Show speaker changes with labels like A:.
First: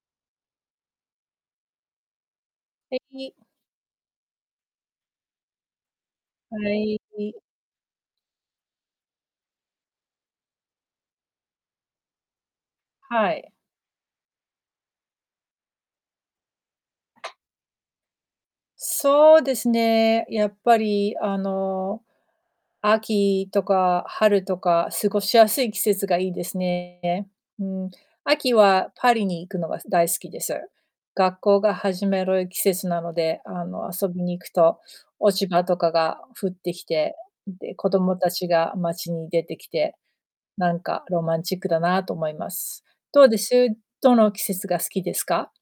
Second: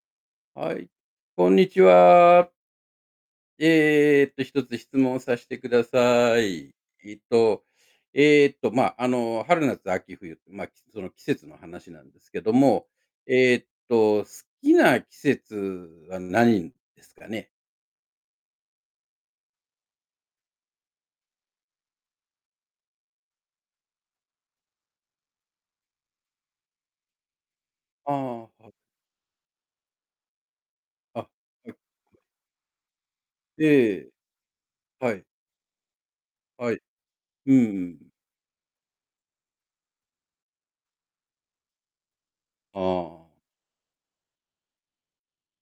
A: はい、こんにちは。
B: 素敵。
A: えっと、1つ質問させてくださ
B: は
A: い。
B: い
A: えっ
B: [unintelligible]
A: とえっと、ま、あの、春夏秋冬、ま、きその季節の話なんですけども。
B: はい。
A: えっと、好きな季節は何ですかね？
B: そうですね、やっぱりあの、秋とか春とか過ごしやすい季節がいいですね、え。うん。
A: ああ、
B: 秋
A: は
B: はパリに行くのが大好きです。
A: あ、
B: 学校
A: はい。
B: が始まる季節なので、あの、
A: え
B: 遊
A: え。
B: びに行くと、
A: はい。
B: 落ち葉とかが降っ
A: は
B: て
A: い。
B: きて、
A: うんう
B: で、子
A: ん。
B: 供たちが街に出てきて、なんかロマンチックだなと思いま
A: あ
B: す。どう
A: あ。
B: です、どの季節が好きですか？